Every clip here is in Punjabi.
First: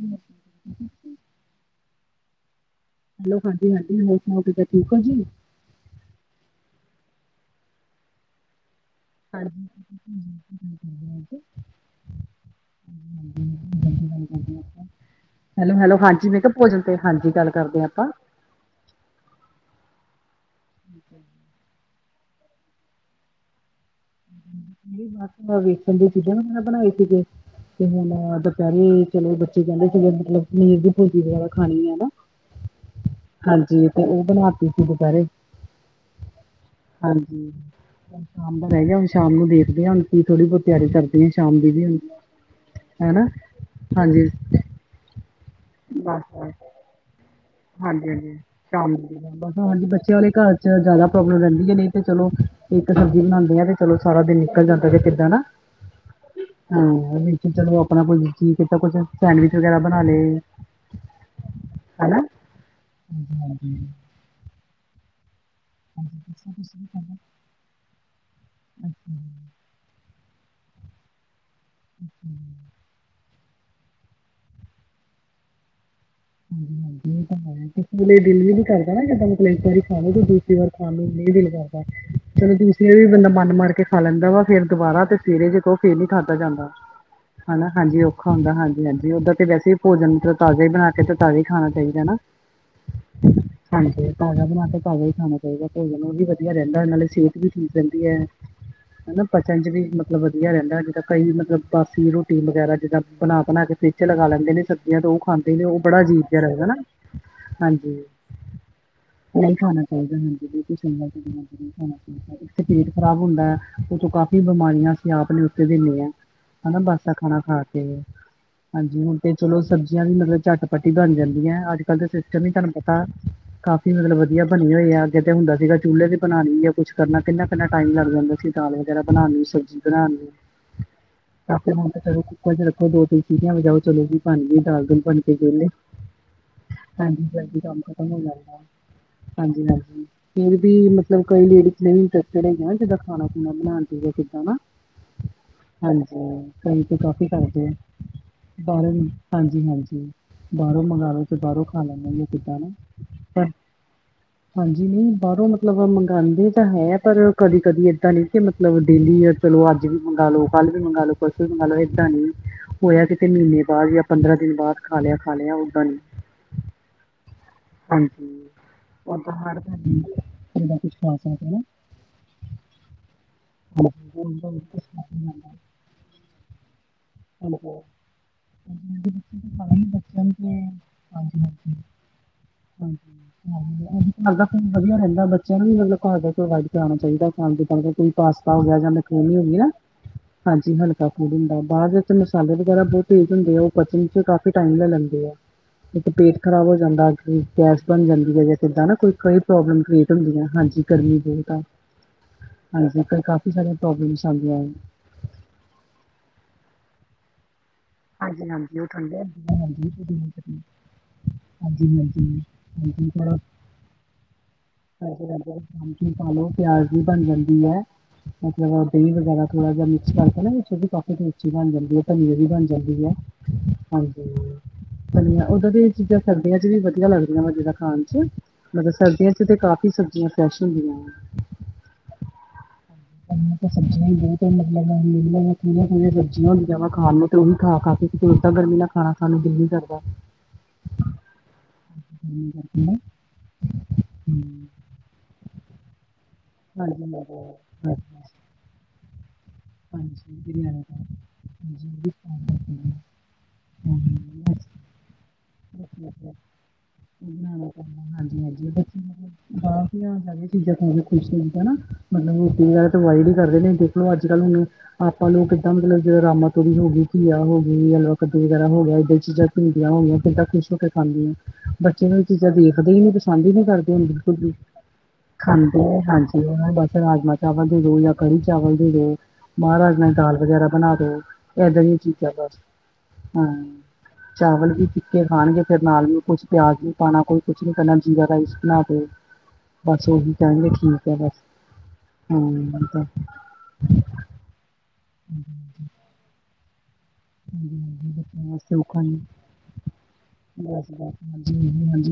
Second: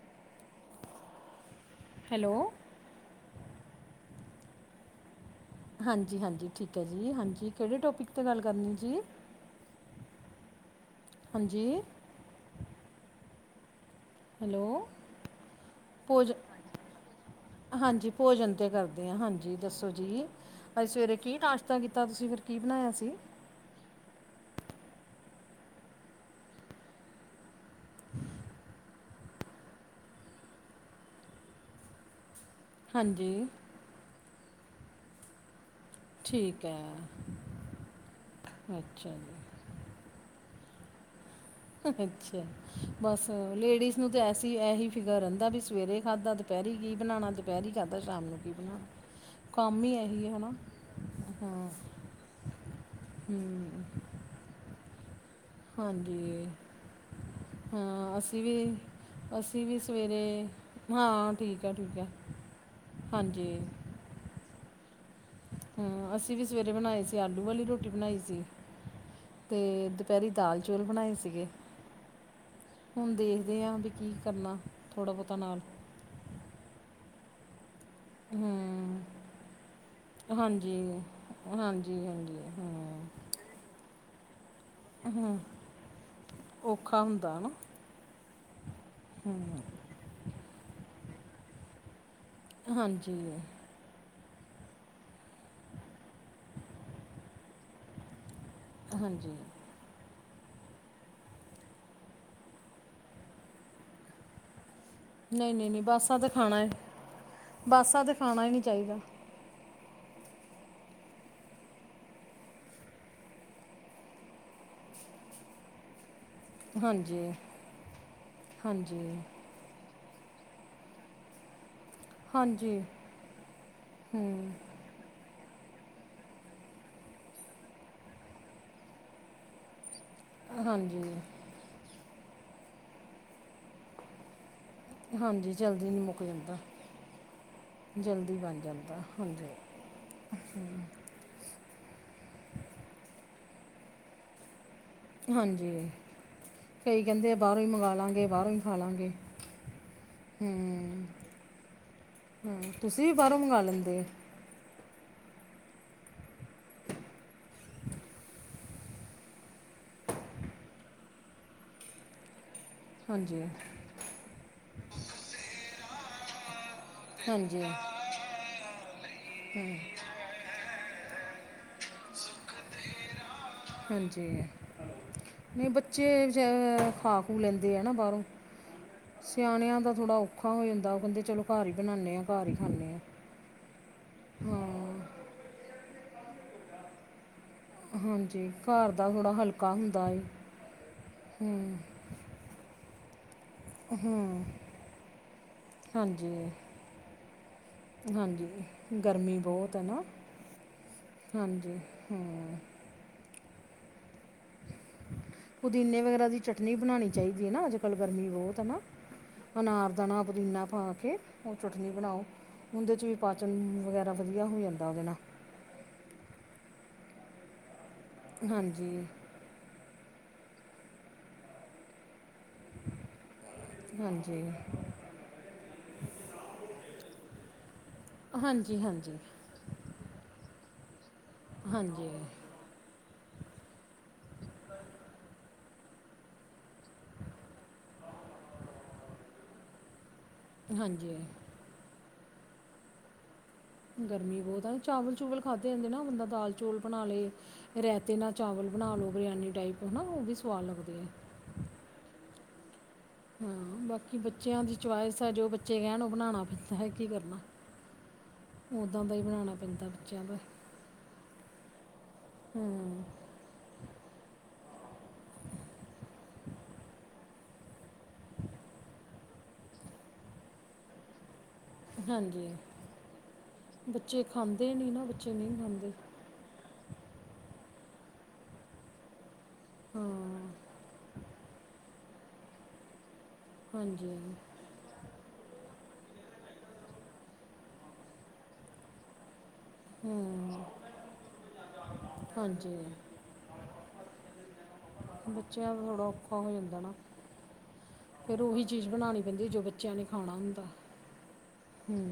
ਹੂੰ ਹੈਲੋ ਹੈਲੋ ਹਾਂਜੀ, ਹਾਂਜੀ ਹੋਰ ਸੁਣਾਓ ਤੁਸੀਂ ਠੀਕ ਹੋ ਜੀ। ਹਾਂਜੀ, ਹਾਂਜੀ ਠੀਕ ਹੈ ਜੀ ਹਾਂਜੀ ਕਿਹੜੇ ਟੋਪਿਕ 'ਤੇ ਗੱਲ ਕਰਨੀ ਜੀ। ਹਾਂਜੀ [unintelligible] ਬਿਲਕੁਲ ਹਾਂਜੀ ਹੈਲੋ [unintelligible] ਹੈਲੋ, ਹੈਲੋ, ਹਾਂਜੀ ਭੋਜ ਮੇਂ ਕਿਹਾ ਭੋਜਨ ਤੇ ਹਾਂਜੀ ਗੱਲ ਕਰਦੇ ਹਾਂ ਆਪਾਂ ਹਾਂਜੀ ਭੋਜਨ ਤੇ ਗਲ਼ ਹਾਂਜੀ ਦੱਸੋ ਜੀ, ਅਜ ਸਵੇਰੇ ਕੀ ਨਾਸ਼ਤਾ ਕੀਤਾ ਤੁਸੀਂ ਫਿਰ ਕੀ ਬਣਾਇਆ ਸੀ। ਨਹੀਂ ਬਸ ਵੇਖਣ ਦੀ ਚੀਜ਼ਾਂ [unintelligible] ਬਣਾਏ ਸੀਗੇ। ਤੇ ਹੁਣ ਦੂਪੇਰੈ ਚਲੋ ਬੱਚੇ ਕਹਿੰਦੇ ਕਿ ਮਤਲਬ ਪਨੀਰ ਦੀ ਭੂਜੀ ਵਗੈਰਾ ਖਾਣੀ ਹੈ ਨਾ। ਹਾਂਜੀ ਹਾਂਜੀ ਤੇ ਉਹ ਬਣਾਤੀ ਸੀ। ਦੁਪਹਿਰੇ ਠੀਕ ਹੈ ਹਾਂਜੀ, ਹੁਣ ਸ਼ਾਮ ਦਾ ਰਹਿ ਗਿਆ ਹੁਣ ਅੱਛਾ ਸ਼ਾਮ ਜੀ ਨੂੰ ਦੇਖ ਹਣ ਕੀ ਥੋੜੀ ਬਹੁਤ ਤਿਆਰੀ ਕਰਲੀ ਸ਼ਾਮ ਦੀ ਵੀ ਹੁਣ। ਅੱਛਾ, ਹਨਾ ਬਸ ਲੇਡੀਜ਼ ਨੂੰ ਤਾਂ ਹਾਂਜੀ ਐਸੀ ਇਹੀ ਫਿਕਰ ਰਹਿੰਦਾ ਵੀ ਸਵੇਰੇ ਖਾਧਾ ਦੁਪਹਿਰੀ ਕੀ ਬਣਾਉਣਾ ਤੇ ਹਾਂਜੀ-ਹਾਂਜੀ ਸ਼ਾਮ ਕੰਮ ਹਾਂਜੀ ਹੀ ਬੱਚਿਆਂ ਇਹੀ ਵਾਲੇ ਹੈ ਨਾ ਘਰ ਚ ਜਾਦਾ ਪ੍ਰੋਬਲਮ ਹਾਂ ਰੈਂਦੀ ਐ ਨਈ ਤੇ ਚਲੋ ਇੱਕ ਸਬਜ਼ੀ ਬਣਾਉਂਦੀਆਂ ਤੇ ਹੂੰ ਚਲੋ ਸਾਰਾ ਦਿਨ ਨਿਕਲ ਜਾਂਦਾ ਜਾਂ ਕਿਦਾਂ ਨਾ ਹਾਂਜੀ ਹੂੰ, ਵਿੱਚ ਚਲੋ ਆਪਣਾ ਹਾਂ ਕੁਛ ਅਸੀਂ ਜੀ ਵੀ ਕੀਤਾ ਕੁਛ ਸੈਂਡਵਿਚ ਅਸੀਂ ਵਗੈਰਾ ਵੀ ਬਣਾ ਲਏ। ਸਵੇਰੇ ਹਾਂ ਠੀਕ ਐ ਠੀਕ ਐ ਹਨਾ ਹਾਂਜੀ। ਹੂੰ, ਅਸੀਂ ਵੀ ਸਵੇਰੇ ਬਣਾਏ ਸੀ ਆਲੂ ਵਾਲੀ ਰੋਟੀ ਬਣਾਈ ਸੀ। ਤੇ ਦੁਪਹਿਰੀ ਦਾਲ ਚੌਲ ਬਣਾਏ ਸੀਗੇ, ਹੁਣ ਦੇਖਦੇ ਆ ਵੀ ਕੀ ਕਰਨਾ, ਥੋੜ੍ਹਾ ਬਹੁਤਾ ਨਾਲ ਹਾਂਜੀ, ਹਾਂਜੀ ਇਹ ਤਾਂ ਬਹੁਤੇ ਮਤਲਬ [unintelligible] ਦਿਲ ਵੀ ਕਰਦਾ ਹੂੰ ਨਾ ਜਦੋਂ ਮਤਲਬ ਇੱਕ ਵਾਰੀ ਖਾਲੋ ਤੇ ਦੂਸਰੀ ਵਾਰੀ ਹਾਂਜੀ ਖਾਣ ਨੂੰ ਨਹੀਂ ਦਿਲ ਕਰਦਾ ਹਾਂਜੀ ਹਾਂਜੀ ਚਲੋ ਦੁਸੀ ਵਾਰੀ ਹਾਂ ਵੀ ਬੰਦਾ ਮਨ ਮਾਰ ਕੇ ਖਾ ਲੈਂਦਾ ਵਾ ਫੇਰ ਦੁਬਾਰਾ ਤੇ ਸਵੇਰੇ ਜੇ ਕਹੋ ਫੇਰ ਨੀ ਖਾਧਾ ਜਾਂਦਾ, ਔਖਾ ਹੁੰਦਾ ਨਾ ਹਨਾ ਹਾਂਜੀ ਓ ਖਾਦਾਂ ਹਾਂਜੀ ਹਾਂਜੀ ਓਦਾਂ ਤੇ ਵੈਸੇ ਭੋਜਨ ਤਾਜ਼ਾ ਹੀ ਬਣਾ ਕੇ ਤੇ ਤਾਜ਼ਾ ਹੀ ਖਾਣਾ ਚਾਹੀਦਾ ਨਾ ਹਾਂਜੀ ਹਾਂਜੀ ਤਾਜ਼ਾ ਬਣਾ ਕੇ ਤਾਜ਼ਾ ਹੀ ਖਾਣਾ। [unintelligible] ਨ ਉਹ ਵੀ ਵਧੀਆ ਰਹਿੰਦਾ ਨਾਲੇ ਸਿਹਤ ਵੀ ਠੀਕ ਰਹਿੰਦੀ ਹੈ।, ਹਨਾ ਹਾਂਜੀ ਪਚਣ 'ਚ ਵੀ ਮਤਲ ਵਧੀਆ ਰਹਿੰਦਾ ਜਿੱਦਾ ਕਈ ਮਤਲਬ ਬਾਸੀ ਰੋਟੀ ਵਗੈਰਾ ਜਿੱਦਾਂ ਬਣਾ ਬਣਾ ਕੇ ਫ੍ਰਿਜ ਲਗਾ ਲੈਂਦੇ ਨੇ ਯਾਂ ਤਾਂ ਉਹ ਨਹੀਂ ਖਾਂਦੇ ਨੇ ਨਹੀਂ ਉਹ ਨਹੀਂ ਬੜਾ ਬਾਸਾ ਅਜੀਬ ਤੇ ਜਿਹਾ ਖਾਣਾ ਲੱਗਦਾ ਏ, ਨਾ ਹਾਂਜੀ ਬਾਸਾ ਤੇ ਖਾਣਾ ਹੀ ਨਹੀਂ ਚਾਹੀਦਾ। ਨਹੀਂ ਖਾਣਾ ਚਾਹੀਦਾ ਹਾਂਜੀ ਬਿਲਕੁਲ ਸਹੀ ਗਲ [unintelligible] ਨਹੀਂ ਖਾਣਾ ਚਾਹੀਦਾ। ਤੇ ਪੇਟ ਖਰਾਬ ਹੁੰਦਾ ਹੈ, ਉਤੋ ਕਾਫ਼ੀ ਬਿਮਾਰੀਆਂ ਅਸੀਂ ਆਪਣੇ ਉੱਤੇ ਦਿੰਨੇ ਹਾਂ। ਹਨਾ ਬਾਸਾ ਹਾਂਜੀ ਖਾਣਾ ਖਾ ਕੇ, ਹਾਂਜੀ ਹੁਣ ਤੇ ਚਲੋ ਸਬਜ਼ੀਆਂ ਵੀ ਮਤਲਬ ਝੱਟ ਝੱਟੀ ਬਣ ਜਾਂਦੀ ਹੈ ਅੱਜ ਕੱਲ ਦਾ ਸਿਸਟਮ ਹੀ ਤੁਹਾਨੂੰ ਹਾਂਜੀ ਪਤਾ, ਕਾਫੀ ਮਤਲਬ ਵਧੀਆ ਹੂੰ ਬਣੇ ਹੋਏ ਆ ਅੱਗੇ ਤੇ ਹੁੰਦਾ ਸੀਗਾ ਚੁੱਲ੍ਹੇ ਤੇ ਬਣਾਉਣੀ ਆ ਕੁੱਛ ਕਰਨਾ ਕਿੰਨਾ-ਕਿੰਨਾ ਟਾਈਮ ਲੱਗ ਜਾਂਦਾ ਸੀ ਦਾਲ ਵਗੈਰਾ ਬਣਾਣ ਨੂੰ ਸਬਜ਼ੀ ਬਣਾਣ ਨੂੰ ਹਾਂਜੀ ਕਾਫੀ ਹੁਣ ਤੇ ਚਲੋ ਕੁੱਕਰ 'ਚ ਰੱਖੋ ਦੋ ਤਿੰਨ ਸੀਟੀਆਂ ਵਜਾਓ ਚਲੋ ਜੀ ਬਣਗੀ ਦਾਲ ਦੂਲ ਬਣ ਕੇ ਹਾਂਜੀ ਵਿਹਲੇ ਜਲਦੀ ਹੀ ਮੁੱਕ ਜਾਂਦਾ। ਹਾਂਜੀ ਜਲਦੀ ਕੰਮ ਖਤਮ ਹੋ ਜਾਂਦਾ ਹਾਂਜੀ, ਹਾਂਜੀ, ਫਿਰ ਵੀ ਮ ਮਤਲਬ [unintelligible] ਕਈ ਲੇਡੀਜ਼ ਵੀ ਇੰਨਟਸਟਡ ਹੈ ਜਿੱਦਾਂ ਖਾਣਾ ਖੁਣਾ ਬਣਾਉਂਦੀਆਂ ਕਿੱਦਾਂ ਨਾ ਹਾਂਜੀ, ਕਈ ਤੇ ਕਾਫੀ ਕਹਿੰਦੇ ਆ ਬਾਹਰੋਂ ਹੀ ਕਰਦੇ, ਮੰਗਾ ਲਾਂਗੇ ਬਾਹਰੋਂ ਹੀ ਖਾ ਬਾਹਰੋ, ਲਾਂਗੇ ਹਾਂਜੀ ਹਾਂਜੀ ਹੂੰ ਬਾਹਰੋਂ ਮੰਗਾ ਲੋ ਤੇ ਬਾਹਰੋਂ ਖਾ ਲੈਦੇ ਕਿੱਦਾਂ ਨੇ ਹੂੰ ਤੁਸੀਂ ਵੀ ਬਾਹਰੋਂ ਪ ਮੰਗਾ ਲੈਂਦੇ ਹਾਂਜੀ, ਨਹੀਂ ਬਾਹਰੋਂ ਮਤਲਬ ਮੰਗਾਂਦੇ ਤਾਂ ਹੈ, ਪਰ ਕਦੀ ਕਦੀ ਏਦਾਂ ਨਹੀਂ ਕਿ ਮਤਲਬ ਡੇਲੀ ਯਾ ਚਲੋਂ ਅੱਜ ਵੀ ਮੰਗਾ ਲੋ, ਕੱਲ ਵੀ ਮੰਗਾ ਲੋ, ਪਰਸੋਂ ਵੀ ਮੰਗਾ ਲੋ ਇਦਾਂ ਨੀ। ਹੋਇਆ ਕਿਤੇ ਹਾਂਜੀ ਮਹੀਨੇ ਬਾਅਦ ਜਾਂ ਪੰਦਰਾਂ ਦਿਨ ਬਾਅਦ ਖਾ ਲਿਆ ਖਾ ਲਿਆ ਉਦਾਂ ਨੀ। ਹਾਂਜੀ ਹਾਂਜੀ, ਉਦਾਂ ਹਰ ਹੂੰ ਮਹੀਨੇ ਕੁਝ ਨਾ ਕੁਝ ਖਾ ਸਕਦੇ ਆ [unintelligible] ਜੇ ਜ ਖਾ [unintelligible] ਖੂ ਲੈਂਦੇ ਆ ਨਾ ਬਾਹਰੋਂ, ਹਾਂਜੀ, ਬੱਚੇ ਤਾਂ ਖਾ ਸਿਆਣਿਆਂ ਲੈਂਦੇ ਦਾ ਥੋੜਾ ਬੱਚਿਆਂ ਨੂੰ ਔਖਾ ਤੇ ਹੋ ਜਾਂਦਾ, ਉਹ ਕਹਿੰਦੇ ਹਾਂਜੀ ਚਲੋਂ ਘਰ ਈ ਨੇ ਆ ਘਰ ਹੀ ਖਾਨੇ ਆ ਹੂੰ ਘਰ ਦਾ ਖਾਣਾ ਵਧੀਆ ਹਾਂ ਰਹਿੰਦਾ, ਬੱਚਿਆਂ ਨੂੰ ਵੀ ਮਤਲਬ ਘਰ ਦਾ ਪ੍ਰੋਵਾਈਡ ਕਰਾਣਾ ਚਾਹੀਦਾ। ਹਾਂਜੀ, ਕੋਈ [unintelligible] ਹਾਂਜੀ ਪਾਸਤਾ ਹੋ ਗਿਆ ਜਾਂ ਘਰ ਦਾ ਥੋੜਾ ਮਕਰੋਨੀ ਹੋ ਗੀ ਨਾ, ਹਲਕਾ ਹੁੰਦਾ ਏ ਹਾਂਜੀ ਹਲਕਾ ਫੂਡ ਹੁੰਦਾ, ਬਾਹਰ ਦਾ ਹੂੰ ਚ ਮਸਾਲੇ ਵਗੈਰਾ ਬਹੁਤ ਤੇਜ਼ ਹੁੰਦੇ ਆ, ਉਹ ਪਚਣ ਚ ਹੂੰ ਕਾਫੀ ਟਾਈਮ ਲੈ ਲੈਂਦੇ ਆ, ਤੇ ਪੇਟ ਹਾਂਜੀ ਖ਼ਰਾਬ ਹੋ ਜਾਂਦਾ। ਗੈਸ ਬਣ ਜਾਂਦੀ ਐ, ਹਾਂਜੀ ਜਾਂ ਕਿੱਦਾਂ ਨਾ ਕੋਈ ਗਰਮੀ ਕਈ ਬਹੁਤ ਹੈ ਪ੍ਰੋਬਲਮ ਨਾ ਕ੍ਰੀਏਟ ਹੁੰਦੀ ਐ, ਹਾਂਜੀ ਗਰਮੀ ਬਹੁਤ ਆ। ਹਾਂਜੀ ਹਾਂ ਹਾਂਜੀ, ਕਾਫੀ ਸਾਰੀਆਂ ਪ੍ਰੋਬਲਮਸ ਆਦੀਆਂ ਪੁਦੀਨੇ ਵਗੈਰਾ ਦੀ ਚਟਨੀ ਬਣਾਉਣੀ ਚਾਹੀਦੀ ਐ ਨਾ, ਅੱਜ ਕੱਲ ਗਰਮੀ ਹਾਂਜੀ ਬਹੁਤ ਐ ਨਾ, ਹਾਂਜੀ ਉਹ ਠੰਡੇ ਹੁੰਦੇ ਆ ਹਾਂਜੀ ਅਨਾਰਦਾਣਾ ਹਾਂਜੀ ਪੁਦੀਨਾ ਪਾ ਕੇ, ਉਹ ਹਾਂਜੀ ਚਟਨੀ ਬਣਾਓ। ਹਾਂਜੀ ਉਹਦੇ ਚ ਹਾਂਜੀ ਵੀ ਥੋੜਾ ਪਾਚਨ ਵਗੈਰਾ ਵਧੀਆ ਹੋ ਜਾਂਦਾ ਉਹਦੇ ਨਾਲ ਅੰਬਚੂਰ ਲੋ ਪਿਆਜ ਵੀ ਬਣ ਜਾਂਦੀ ਐ, ਮਤਲਬ ਹਾਂਜੀ ਦਹੀਂ ਵਗੈਰਾ ਥੋੜਾ ਜਿਹਾ ਮਿਕਸ ਕਰਦਾ ਨਾ ਛੋ ਕਕੇ ਮੀ ਬਣ ਜਾਂਦੀ ਹੈ ਤਾਂ ਬਣ ਦੀ ਹੈ ਹਾਂਜੀ ਉਦਾਂ ਦੀਆ ਚੀਜ਼ਾਂ ਸਰਦੀਆਂ ਚ ਵਧੀਆ ਲੱਗਦੀਆਂ ਵਾ ਜਦਾ ਖਾਣ ਚ। ਹਾਂਜੀ ਮਤਬ ਹਾਂਜੀ ਸਰਦੀਆਂ ਚ ਤੇ ਕਾਫੀ ਸਬਜ਼ੀਆਂ ਫਰੈਸ਼ ਹੁੰਦੀਆਂ ਹਾਂਜੀ। ਪ ਤਾਂ [unintelligible] ਸਬਜ਼ੀਆਂ ਵੀ ਬਹੁਤ ਮਤਲਬ ਮਿਲਦੀ ਹੀਆਂ ਕਿਹੜੀਆਂ ਕਿਹੜੀਆਂ ਸਬਜ਼ੀਆਂ ਹੁੰਦੀਆਂ ਵਾ ਖਾਣ ਨੂੰ ਤੇ ਉਹ ਹੀ ਖਾ ਖਾ ਕੇ, ਗਰਮੀ ਨਾਲ ਖਾਣਾ ਸਾਨੂੰ ਦਿਲ ਨੀ ਕਰਦਾ ਹਾਂਜੀ [inaudible] ਗਰਮੀ ਬਹੁਤ ਹਮ, ਐ, ਚਾਵਲ ਚੂਵਲ ਖਾਧੇ ਜਾਂਦੇ ਨਾ, ਬੰਦਾ ਦਾਲ ਚੌਲ ਹਾਂਜੀ ਬਣਾ ਲਏ, ਹਾਂਜੀ ਰਾਇਤੇ ਨਾਲ ਹਾਂਜੀ। ਚਾਵਲ ਬਣਾ ਲੋ ਬਰਿਆਨੀ ਟਾਈਪ ਹੈਨਾ, ਉਹ ਵੀ ਹਾਂਜੀ ਸਵਾਦ ਬਿਰਿਆਨੀ ਦਾ ਲੱਗਦੇ ਐ। [unintelligible] ਹੂੰ। ਬਾਕੀ ਬੱਚਿਆਂ ਦੀ ਚੁਆਇਸ ਐ, ਜੋ ਬੱਚੇ ਕਹਿਣ ਉਹ ਹੈ ਬਣਾਣਾ ਪੈਂਦਾ ਐ, ਕੀ ਕਰਨਾ। ਚੀਾਂ ਖਸ਼ ਉਦਾਂ ਦਾ ਹੀ ਬਣਾਉਣਾ ਹਦਾ ਪੈਂਦਾ ਬੱਚਿਆਂ ਦਾ ਹਨਾ ਮਤਲਬ ਹੂੰ ਠਈ [unintelligible] ਕਰਦੇ ਨੇ ਦੇਖਲੋ, ਅੱਜ ਕੱਲ੍ਹ ਹੁਣ ਆਪਾਂ ਲੋਕ ਕਿੱਦਾਂ ਮਤਲਬ ਜਿਹੜਾ ਰਾਮਾ ਤੋੜੀ ਹੋ ਗਈ ਘੀਆ ਹੋ ਲਵਾ ਕੱਦੂ ਵਗੈਰਾ ਹੋ ਗਿਆ, ਏਦਾਂ ਚੀਜ਼ਾਂ ਭਿੰਡੀਆਂ ਹੋਣਗੀਆਂ ਫੇ ਤਾ ਖੁਸ਼ ਹੋ ਕੇ ਖਾਂਦੀਆਂ ਬੱਚੇ ਨੂੰ ਇਹ ਹਾਂਜੀ ਚੀਜ਼ਾਂ ਦੇਖਦੇ ਹੀ ਨਹੀਂ, ਪਸੰਦ ਹੀ ਨਹੀਂ ਕਰਦੇ ਹੁਣ ਬੱਚੇ ਬਿਲਕੁਲ ਵੀ। ਖਾਂਦੇ ਨਹੀਂ ਨਾ ਬੱਚੇ ਨਹੀਂ ਖਾਂਦੇ ਆ ਹਾਂਜੀ, ਉਹ ਬਸ ਰਾਜਮਾਂ ਚਾਵਲ ਦੇ ਦੋ ਜਾਂ ਕੜੀ ਚਾਵਲ ਦੇ ਦੋ। ਮਾਂ ਰਾਜਮਾ ਦੀ ਦਾਲ ਹਾਂ ਵਗੈਰਾ ਬਣਾ ਦੋ, ਏਦਾਂ ਦੀਆਂ ਚੀਜ਼ਾਂ ਬਸ। ਹਾਂ, ਹਾਂਜੀ ਚਾਵਲ ਵੀ ਕੇ ਖਾਣਗੇ ਫੇਰ ਨਾਲ ਵੀ ਕੁਛ ਪਿਆਜ ਨੀ ਪਾਣਾ, ਕੋਈ ਕੁਛ ਨੀ ਕਰਣਾ, ਜੀਰਾ ਰਾਈਸ ਬਣਾ ਦੋ। ਬਸ ਉਹੀ ਹੂੰ ਕਹਿਣਗੇ, ਠੀਕ ਆ ਬਸ, ਹਾਂਜੀ ਹੂੰ ਤੇ ਬੱਚਿਆਂ ਦਾ ਥੋੜ੍ਹਾ ਔਖਾ ਹੋ ਜਾਂਦਾ ਨਾ। [unintelligible] [unintelligible] ਫਿਰ ਉਹੀ ਚੀਜ਼ ਬਣਾਉਣੀ ਪੈਂਦੀ ਜੋ ਬੱਚਿਆਂ ਨੇ ਖਾਣਾ ਹੁੰਦਾ ਹੂੰ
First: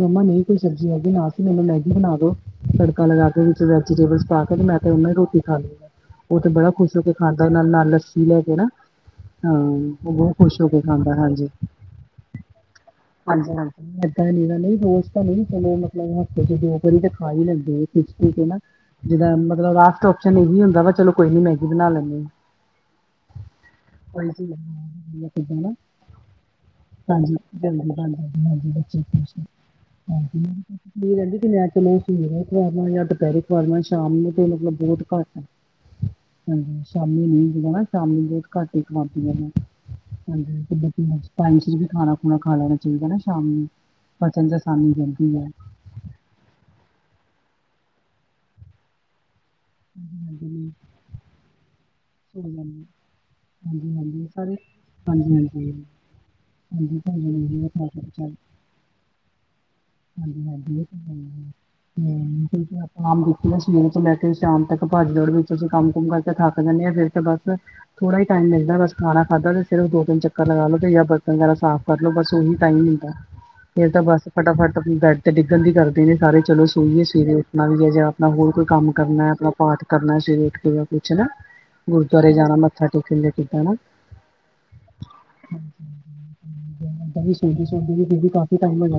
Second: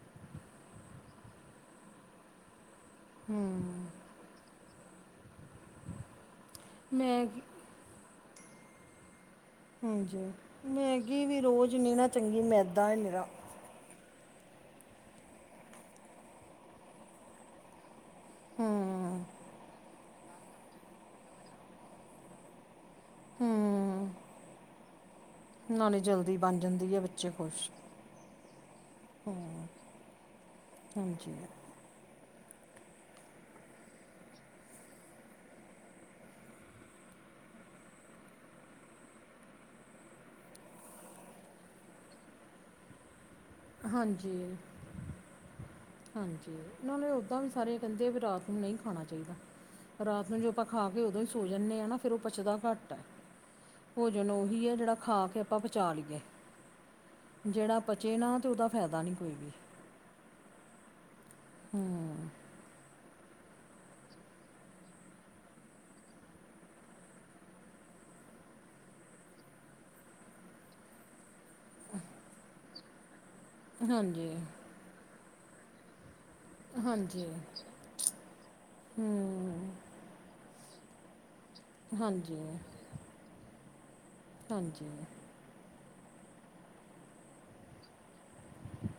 ਮੰਮਾ ਨਹੀਂ ਕੋਈ ਸਬਜ਼ੀ ਹੈਗੀ ਨਾਲ ਫੇਰ ਮੈਨੂੰ ਮੈਗੀ ਬਣਾ ਦੋ ਤੜਕਾ ਲਗਾ ਕੇ ਵਿੱਚ ਵੇ ਹੂੰ ਜੀਟੇਬਲਸ ਪਾ ਕੇ, ਮੈਂ ਤਾਂ ਓਦੇ ਨਾਲ ਈ ਰੋਟੀ ਖਾ ਲੁਗਾ, ਉਹ ਤੇ ਬੜਾ ਖੁਸ਼ ਹੋ ਕੇ ਮੈਗੀ ਖਾਂਦਾ ਆ, ਨਾਲ ਲੱਸੀ ਲੈ ਕੇ ਕੇ ਨਾ ਹਾਂ, ਉਹ ਹਾਂਜੀ ਬਹੁਤ ਖ਼ੁਸ਼ ਹੋ ਕੇ ਖਾਂਦਾ, ਮੈਗੀ ਵੀ ਹਾਂਜੀ, ਰੋਜ਼ ਨਹੀਂ ਨਾ ਚੰਗੀ ਮੈਦਾ ਹੈ ਮੇਰਾ ਹਾਂਜੀ, ਹਾਂਜੀ। ਇਏਦਾਂ ਨੀ ਨਹੀਂ ਰੋਜ਼ ਤਾਂ ਨਹੀਂ ਚਲੋਂ ਮਤਲਬ ਹਫ਼ਤੇ ਚ ਦੋ ਕੇ ਵਾਰੀ ਤੇ ਖਾ ਹੀ ਲੈਂਦੇ ਐ। ਠੀਕ-ਠੀਕ ਐ ਨਾ, ਹੂੰ ਜਿੱਦਾਂ ਮਤਲਬ ਲਾਸਟ ਓਪਸ਼ਨ ਇਹੀ ਹੁੰਦਾ ਵਾ ਚਲੋ ਕੋਈ ਨੀ ਮੈਗੀ ਬਣਾ ਲੈਂਦੇ। ਹੁੰ। ਕੋਈ ਚ ਨਾਲੇ ਜਲਦੀ ਬਣ ਬਣ ਜਾਂਦੀ ਐ। ਹਾਂਜੀ, ਜਲਦੀ ਬਣ [unintelligible] ਹਾਂਜੀ, [unintelligible] ਹਾਂਜੀ ਸਵੇਰੇ ਕਰਨਾ ਜਾਂ ਦੁਪਹਿਰੇ ਕਰਨਾ ਸ਼ਾਮ ਨੂੰ ਤੇ ਮਤਲਬ ਬਹੁਤ ਘੱਟ ਹਾਂਜੀ, ਸ਼ਾਮੀ ਨੀ [unintelligible] ਸ਼ਾਮੀ ਬਹੁਤ ਘਾਟ ਹੀ ਖਾਵਾਂਦੀ ਹਾਂਜੀ, [unintelligible] ਟਾਈਮ ਚ ਵੀ ਖਾਣਾ ਖੁਣਾ ਖਾ ਲੈਣਾ ਚਾਹੀਦਾ ਨਾ ਸ਼ਾਮ ਨੂੰ। ਹਾਂਜੀ [unintelligible] ਹਾਂਜੀ, ਨਾਲੇ ਓਦਾਂ ਵੀ ਸਾਰੇ ਕਹਿੰਦੇ ਵੀ ਰਾਤ ਨੂੰ ਨਹੀਂ ਖਾਣਾ ਚਾਹੀਦਾ। ਰਾਤ ਨੂੰ ਹਾਂਜੀ ਜੋ ਆਪਾਂ ਮੈਂ ਖਾ ਕੇ ਉਦੋਂ ਹੀ ਸੋ ਜਾਂਦੇ ਹਾਂ ਨਾ ਫੇਰ ਉਹ ਸੋ ਪਚਦਾ ਜਾਂਦੀ ਘੱਟ ਐ। ਹਾਂਜੀ ਹਾਂਜੀ ਭੋਜਨ ਸਾਰੇ ਉਹੀ ਐ ਜਿਹੜਾ ਖਾ ਕੇ ਆਪਾਂ ਪਚਾ ਲਈਏ। ਹਾਂਜੀ-ਹਾਂਜੀ। ਜਿਹੜਾ ਪਚੇ ਨਾ ਤਾਂ ਉਹਦਾ ਫਾਇਦਾ ਨਹੀਂ ਕੋਈ ਵੀ। ਹਾਂਜੀ-ਹਾਂਜੀ ਹੂੰ [unintelligible] ਸਵੇਰੇ ਤੋ ਲੈ ਕੇ ਸ਼ਾਮ ਤੱਕ ਪਾਜ ਦੋੜ ਵਿੱਚ ਅਸੀਂ ਕੰਮ ਕੁਮ ਕਰਕੇ ਥੱਕ ਜਾਂਦੇ ਹਾਂ ਫੇਰ ਤੇ ਬਸ ਥਿੜਾ ਹੀ ਟਾਈਮ ਮਿਲਦਾ ਬਸ ਖਾਣਾ ਖਾਧਾ ਤੇ ਸਿਰਫ਼ ਦੋ ਤਿੰਨ ਚੱਕ ਲਗਾ ਲੋ ਜਾਂ ਕਮਰਾ ਸਾਫ਼ ਕਰਲੋ ਬਸ ਉਹੀ ਟਾਈਮ ਹੁੰਦਾ ਫੇਰ ਤਾਂ ਬਸ ਹਾਂਜੀ ਫਟਾਫਟ ਬੈਡ ਤੇ ਡਿੱਗਣ ਦੀ ਕਰ ਨੇ ਸਾਰੇ ਚਲੋ ਸੋਹੀਈਏ ਹਾਂਜੀ ਸਵੇਰੇ ਉੱਠਣਾ ਵੀ ਐ ਜਾਂ ਆਪਣਾ ਹੋਰ ਕੋਈ ਕੰਮ ਕਰਨਾ ਆਪਣਾ ਹੂੰ ਪਾਠ ਕਰਨਾ ਸਵੇਰੇ ਉੱਠ ਕੇ ਕੁਛ ਨਾ ਗੁਰਦੁਆਰੇ ਹਾਂਜੀ ਜਾਣਾ ਮੱਥਾ ਟੇਕਣ ਲਈ ਹਾਂਜੀ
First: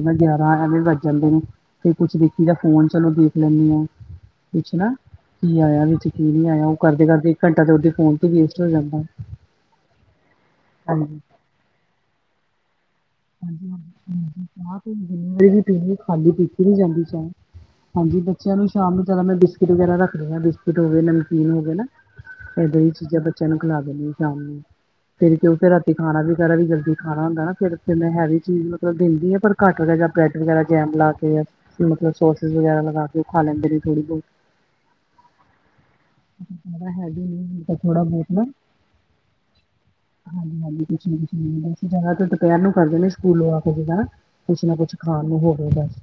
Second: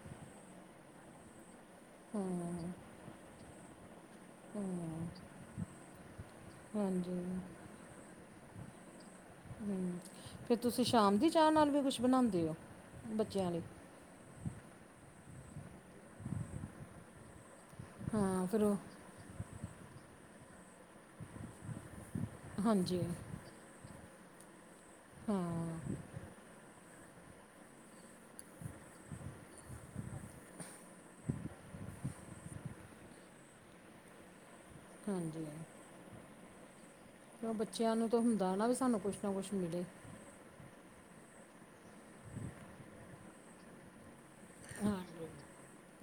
[unintelligible] [unintelligible] ਵੀ ਵੱਜ ਜਾਂਦੇ ਨੇ ਫ ਕੁਛ ਦੇਖੀ ਤਾਂ ਹੂੰ ਫੋਨ ਚਲੋ ਦੇਖ ਲੈਂਦੀ ਹਾਂ ਕੁਛ ਨਾ ਹੂੰ ਕੀ ਆਇਆ ਵਿੱਚ ਕੀ ਨਹੀਂ ਆਇਆ ਉਹ ਕਰਦੇ ਕਰਦੇ ਹਾਂਜੀ ਇੱਕ ਘੰਟਾ ਤੇ ਉਹਦੇ ਫੋਨ ਤੇ ਵੇਸਟ ਹੋ ਜਾਂਦਾ। ਫੇਰ ਤੁਸੀਂ ਸ਼ਾਮ ਹਾਂਜੀ ਦੀ ਚਾਹ ਨਾਲ ਵੀ ਕੁਝ ਬਣਾਂਦੇ ਹੋ? ਬੱਚਿਆਂ ਲਈ ਹਾਂਜੀ, ਹਾ ਚਾਹ ਤੇ ਜਿੰਨੀ ਵਾਰੀ ਵੀ ਪੀਣੀ ਖਾਲੀ ਪੀਤੀ ਨੀ ਜਾਂਦੀ ਚਾਹ। ਹਾਂਜੀ ਹਾਂ ਬੱਚਿਆਂ ਫਿਰ ਨੂੰ ਉਹ ਸ਼ਾਮ ਨੂੰ ਜ਼ਿਆਦਾ ਮੈਂ ਬਿਸਕੁਟ ਵਗੈਰਾ ਰੱਖਦੀ ਹਾਂ ਬਿਸਕਿਟ ਹੋਵੇ ਨਮਕੀਨ ਹੋਵੇ ਨਾ। ਇਦਾਂ ਹੀ ਹਾਂਜੀ ਚੀਜ਼ਾਂ ਬੱਚਿਆਂ ਨੂੰ ਖਿਲਾ ਦਿੰਣੀ ਆ ਸ਼ਾਮ ਨੂੰ ਫਰ ਹਾਂ ਕਿਉਂ ਫਿਰ ਰਾ ਖਾਣਾ ਵਗੈਰਾ ਵੀ ਜਲਦੀ ਖਾਣਾ ਹੁੰਦਾ ਨਾ ਫੇਰ ਤੇ ਮੈਂ ਹੈਵੀ ਚੀਜ਼ ਮਤਲਬ ਦਿੰਦੀ ਆਂ ਪਰ ਘੱਟ ਜਾਂ ਬ੍ਰੈਡ ਵਗੈਰਾ ਜੈਮ ਲਾ ਕੇ ਮਤਲਬ ਸੋਸ ਵਗੈਰਾ ਲਗਾ ਕੇ ਉਹ ਖਾ ਲੈਂਦੇ ਰ ਥੋੜ੍ਹੀ ਬਹੁਤ ਹਾਂਜੀ ਜਾਦਾ ਹੈਵੀ ਫਿਰ ਉਹ ਨੀ, ਬੱਚਿਆਂ ਥੋੜਾ ਨੂੰ ਤਾਂ ਬਹੁਤ ਨਾ ਹੁੰਦਾ ਵੀ ਸਾਨੂੰ ਕੁਝ ਨਾ ਕੁਝ ਮਿਲੇ ਹਾਂਜੀ-ਹਾਂਜੀ, ਕੁਛ ਨੀ ਕੁ ਨ ਜ਼ਿਆਦਾ ਦੁਪਹਿਰ ਨੂੰ ਕਰਦੇ ਨੇ ਸਕੂਲ ਆ ਕੇ ਜਿੰਦਾ ਨਾ। ਕੁਛ ਨਾ ਕੁਛ ਹਾਂ ਖਾਣ ਨੂੰ ਹੋਵੇ ਬਸ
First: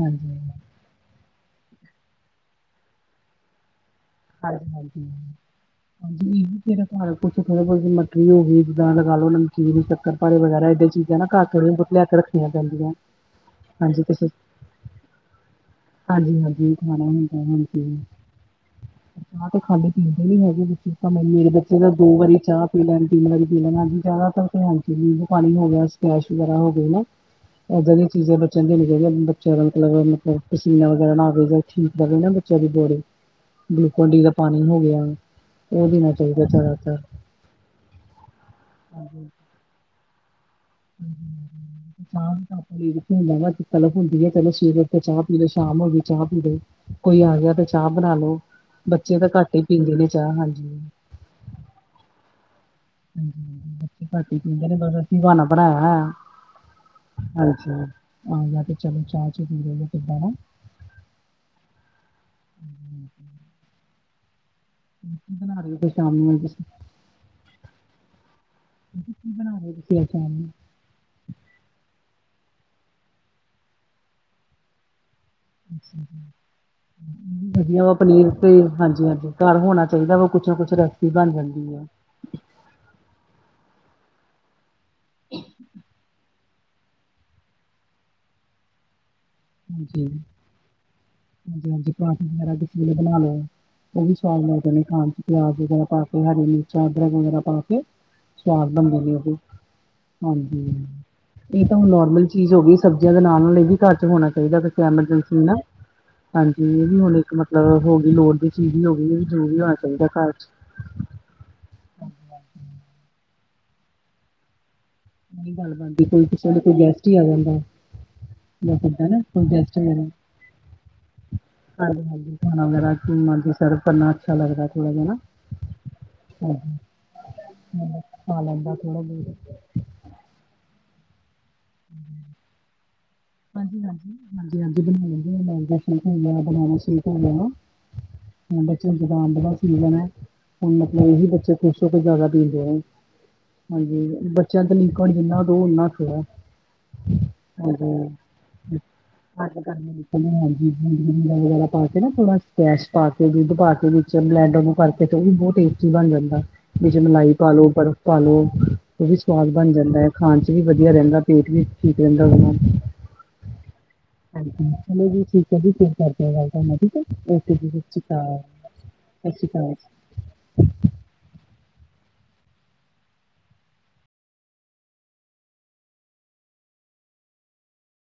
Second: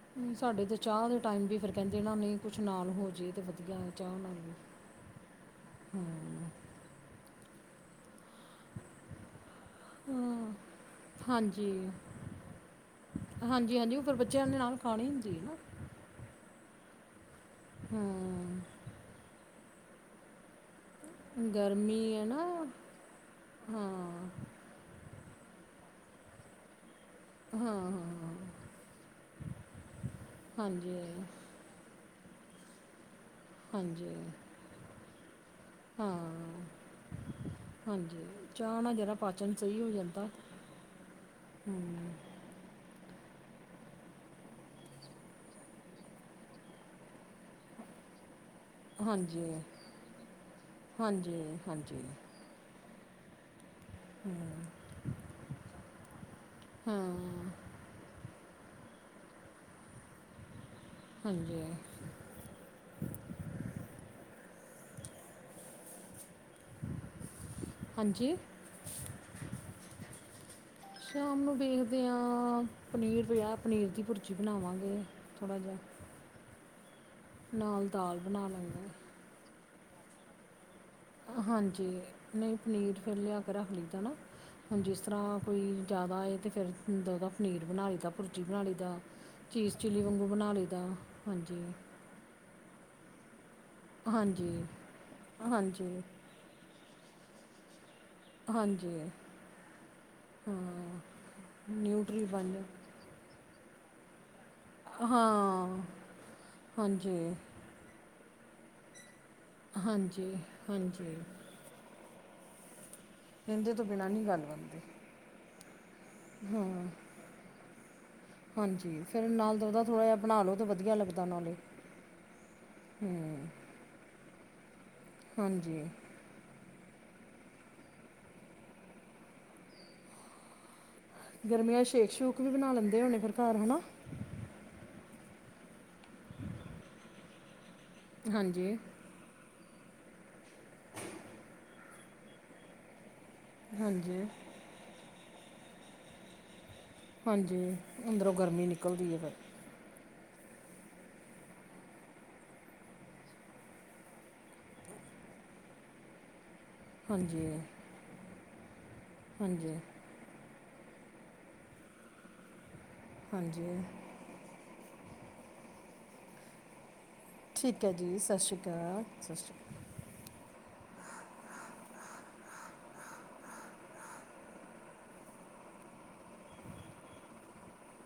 ਹਾਂਜੀ ਸਾਡੇ ਤਾਂ ਚਾਹ ਦੇ ਟਾਈਮ ਵੀ ਫੇਰ ਕਹਿੰਦੇ ਇਹ ਨਾ ਨਹੀਂ ਕੁਛ ਨਾਲ ਹੋ ਜੇ ਤੇ ਵਧੀਆ ਚਾਹ ਨਾਲ ਵੀ ਹਾਂਜੀ-ਹਾਂਜੀ ਹਾਂ। ਹਾਂਜੀ ਜਿਹੜਾ [unintelligible] ਮਟਰੀ ਹੋ ਗਈ। ਜਾਂ ਲਗਾ ਲਓ ਨਮਕੀਨ ਸੱਕਰ ਭਾਰੇ ਹਾਂ, ਵਗੈਰਾ ਏਦਾਂ ਚੀਜ਼ਾਂ ਨਾ ਘਰ ਹਾਂਜੀ ਲਿਆ ਕੇ ਰੱਖਣੀਆਂ ਪੈਂਦੀਆਂ। ਹਾਂਜੀ -ਹਾਂਜੀ ਉਹ ਫਿਰ ਬੱਚਿਆਂ ਦੇ ਨਾਲ ਖਾਣੀ ਹੁੰਦੀ ਨਾ। ਹਾਂਜੀ ਹਾਂਜੀ ਖਾਣਾ ਹੁੰਦਾ ਉਹਨਾਂ ਨੇ। ਹਾਂ ਆਹ ਤੇ ਖਾਲੀ ਦ ਪੀਂਦੇ ਲਈ ਹੈਗੇ। ਭਾਵੇਂ ਮੇਰੇ ਬੱਚੇ ਤਾਂ ਦੋ ਗਰਮੀ ਹੈ ਨਾ ਵਾਰੀ ਚਾਹ ਪੀ ਲੈਣ ਤਿੰਨ ਵਾਰੀ ਪੀ ਲੈਣ ਅੱਜ ਹਾਂ ਜ਼ਿਆਦਾਤਰ ਤੇ ਨਿੰਬੂ ਪਾਣੀ ਹੋ ਗਿਆ ਸਕੈਸ਼ ਵਗੈਰਾ ਹੋ ਗਈ ਨਾ। ਹਾਂ ਹਾਂ ਇੱਦਾਂ ਦੀਆਂ ਹਾਂ, ਚੀਜ਼ਾਂ ਬੱਚਿਆਂ ਨੂੰ ਦੇਣੀ ਚਾਹੀਦੀਆਂ ਬੱਚਿਆਂ ਦਾ ਮਤਲਬ -ਮਤਲਬ ਪਸੀਨਾ ਹਾਂਜੀ ਵਗੈਰਾ ਨਾ ਆਵੇ। ਠੀਕ ਲ ਨਾ ਬੱਚਿਆਂ ਦੀ ਬੋੜੀ ਗਲੂਕੋਨ ਡੀ ਹਾਂਜੀ ਦਾ ਪਾਣੀ ਹੋ ਗਿਆ। ਉਹ ਦੇਣਾ ਹਾਂ ਚਾਹੀਦਾ ਜ਼ਿਆਦਾਤਰ ਹਾਂਜੀ ਚਾਹ ਨਾ ਜਰਾ ਹਾਂਜੀ ਪਾਚਨ ਸਹੀ ਹੋ ਜਾਂਦਾ। [inaudible] ਚਾਹ ਦੀ ਤਾਂ [unintelligible] ਤਲਫ਼ ਹੁੰਦੀ ਹੈ ਕਹਿ ਲੇ ਸਵੇਰੇ ਉਠੋ ਚਾਹ ਪੀ ਲੋ ਸ਼ਾਮ ਹੋਵੇ ਚਾਹ ਪੀ ਲੋ। ਕੋਈ ਆ ਗਿਆ ਤਾਂ ਚਾਹ ਬਣਾ ਲੋੋ ਬੱਚੇ ਤਾਂ ਹਾਂਜੀ ਘੱਟ ਹੀ ਪੀਂਦੇ ਨੇ ਚਾਹ ਹਾਂਜੀ। ਹਾਂਜੀ- ਹਾਂਜੀ ਹਮ [unintelligible] ਹਾਂ [unintelligible] ਹਾਂਜੀ ਹਮ [unintelligible] ਹਾਂਜੀ ਮੈਂ ਕਯਾ ਕੀ ਬਣਾ ਰਹੇ ਤੁਸੀ ਆਜ ਸਾ਼ਮ ਨੂੰ [inaudible] ਸ਼ਾਮ ਨੂੰ ਵੇਖਦੇ ਹਾਂ ਪਨੀਰ ਪਿਆ ਪਨੀਰ ਦੀ ਭੁਰਜੀ ਬਣਾਵਾਂਗੇ। ਥੋੜ੍ਹਾ ਜਿਹਾ ਵਧੀਆ ਨਾਲ ਵਾ ਦਾਲ ਪਨੀਰ ਬਣਾ ਤੇ ਹਾਂਜੀ ਲਾਂਗੇ -ਹਾਂਜੀ ਘਰ ਹੋਣਾ ਚਾਹੀਦਾ ਵਾ ਕੁਛ ਨਾ ਕੁਛ ਰ ਹਾਂਜੀ ਨਹੀਂ ਪਨੀਰ ਫੇਰ ਲਿਆ ਕੇ ਰੱਖ ਲਈ ਦਾ ਨਾ। ਹਾਂਜੀ ਜਿਸ ਤਰ੍ਹਾਂ ਕੋਈ ਜ਼ਿਆਦਾ ਆਏ ਤੇ ਫੇਰ ਪਨੀਰ ਬਣਾ ਲਈ ਦਾ ਭੁਰਜੀ ਬਣਾ ਲਈ ਦਾ। ਚੀਜ਼ ਚਿਲੀ ਹਾਂਜੀ ਵਾਂਗੂ ਬਣਾ ਲਈ ਦਾ ਹਾਂਜੀ। ਵਗੈਰਾ ਕਿਸੇ ਵੇਲੇ ਬਣਾ ਲਿਆ ਉਹ ਵੀ ਸਵਾਦ ਹਾਂਜੀ ਜਾਂਦੇ ਖਾਣ 'ਚ ਪਿਆਜ ਵਗੈਰਾ ਹਾਂਜੀ ਪਾ ਕੇ ਹਰੀ ਮਿਰਚ ਚਾਦਰਾਂ ਵਗੈਰਾ ਪਾ ਕੇ ਸਵਾਦ ਬਣਦੇ ਹਾਂਜੀ ਨੇ ਉਹ ਵੀ ਹਾਂਜੀ ਹਾਂ ਇਹ ਤਾਂ ਹੁਣ ਨਿਊਟਰੀ ਨੋਰਮਲ ਚੀਜ਼ ਬਣ ਹੋ ਗਈ। ਸਬਜ਼ੀਆਂ ਦੇ ਨਾਲ‌- ਨਾਲ ਇਹ ਵੀ ਘਰ 'ਚ ਹੋਣਾ ਚਾਹੀਦਾ ਕਿਤੇ ਐਮਰਜੈਂਸੀ ਨਾ ਹਾਂ ਹਾਂਜੀ ਇਹ ਵੀ ਹੁਣ ਅ ਹੋ ਗਈ ਲੋੜ ਦੀ ਚੀਜ਼ ਹੀ ਹੋ ਗਈ। ਜ਼ਰੂਰੀ ਹੋਣਾ ਚਾਹੀਦਾ ਘਰ ਹਾਂਜੀ- ਚ ਹਾਂਜੀ [inaudible] ਐਂਦੇ ਤੋਂ ਬਿਨਾਂ ਨੀ ਗੱਲ ਬਣਦੀ। ਨੀ ਗੱਲ ਬਣਦੀ ਕੋਈ ਕਿਸੇ ਦੇ ਹਾਂ ਕੋਈ ਗੈਸਟ ਹੀ ਆ ਜਾਂਦਾ। ਜਾਂ ਹਾਂਜੀ ਕਿੱਦਾਂ ਨਾ ਫੇਰ ਕੋਈ ਨਾਲ ਗੈਸਟ ਦੁਦਾ ਥੋੜ੍ਹਾ ਵਗੈਰਾ ਜਿਹਾ ਬਣਾ ਲਉ ਤਾਂ ਵਧੀਆ ਲੱਗਦਾ ਨਾਲੇ। ਹਾਂਜੀ ਹਾਂਜੀ ਖਾਣਾ ਵਗੈਰਾ ਹੂੰ ਮਤਲਬ ਸਰਵ ਕਰਨਾ ਅੱਛਾ ਲੱਗਦਾ ਥੋੜਾ ਜਿਹਾ ਨਾ। ਹਾਂਜੀ [unintelligible] ਗਰਮੀਆਂ ਚ ਸੇ਼ਕ -ਸ਼ੂਕ ਵੀ, ਬਣਾ ਲੈਂਦੇ ਹੋਣੇ ਫੇਰ ਘਰ ਹੈਨਾ? ਹਾਂਜੀ ਹਾਂਜੀ ਹਾਂਜੀ -ਹਾਂਜੀ, ਬਣਾ ਲੇਂਦੇ ਐ, ਮੈਂਗੋ ਸੇ਼ਕ ਹੋ ਗਿਆ, ਬਨਾਨਾ ਸੇ਼ਕ ਹੋ ਗਿਆ ਹਾਂਜੀ ਬੱਚੇ ਨੂੰ ਜੁਕਾਮ ਦਾ [unintelligible] ਸੀਜ਼ਨ ਹੈ, ਹੁਣ ਮਤਲਬ, ਇਹੀ ਬੱਚੇ ਖੁਛ ਹੋ ਕੇ ਜ਼ਿਆਦਾ ਪੀਂਦੇ ਹਨ। ਹਾਂਜੀ ਬੱਚਿਆਂ ਨੂੰ ਤਾਂ ਲੀਕਵੇਡ ਜਿੰਨਾ ਦੋ, ਓਨਾ ਥੋੜ੍ਹਾ ਹਾਂਜੀ, ਅੰਦਰੋਂ ਗਰਮੀ ਨਿਕਲਦੀ ਹੈ ਫੇਰ। [inaudible] ਹਾਂਜੀ [unintelligible] ਵਗੈਰਾ ਪਾ ਕੇ ਨਾ ਥੋੜਾ ਕੈਸ਼ ਪਾ ਕੇ ਦੁੱਧ ਪਾ ਕੇ ਵਿੱਚ ਬਲੈਂਡਰ ਨੂੰ ਕਰਕੇ ਤੇ ਉਹ ਵੀ ਬਹੁਤ ਟੈਸਟੀ ਬਾਣ ਜਾਂਦਾ। ਵਿੱਚ ਮਲਾਈ ਹਾਂਜੀ ਪਾ ਲਉ, ਬਰਫ਼ ਪਾ ਲਓ, ਉਹ ਵੀ ਸਵਾਦ ਬਾਣ ਹਾਂਜੀ ਜਾਂਦਾ ਹੈ, ਖਾਣ ਚ ਵੀ ਵਧੀਆ ਰਹਿੰਦਾ। ਪੇਟ ਵੀ ਠੀਕ ਰਹਿੰਦਾ, ਉਹਦੇ ਨਾਲ। ਹਾਂਜੀ। ਹਾਂਜੀ ਚਲੋ ਜੀ, ਠੀਕ ਹੈ ਜੀ, ਫੇਰ ਕਰਦੇ ਆ ਗੱਲ ਤਾਡੇ ਨਾਲ ਠੀਕ ਹੈ? ਓਕੇ ਜੀ, ਸਤਿ ਠੀਕ ਹੈ ਸ੍ਰੀ ਸਤਿ ਅਕਾਲ, ਸ਼੍ਰੀ ਅਕਾਲ ਸਤਿ ਸ਼੍ਰੀ ਅਕਾਲ ਜੀ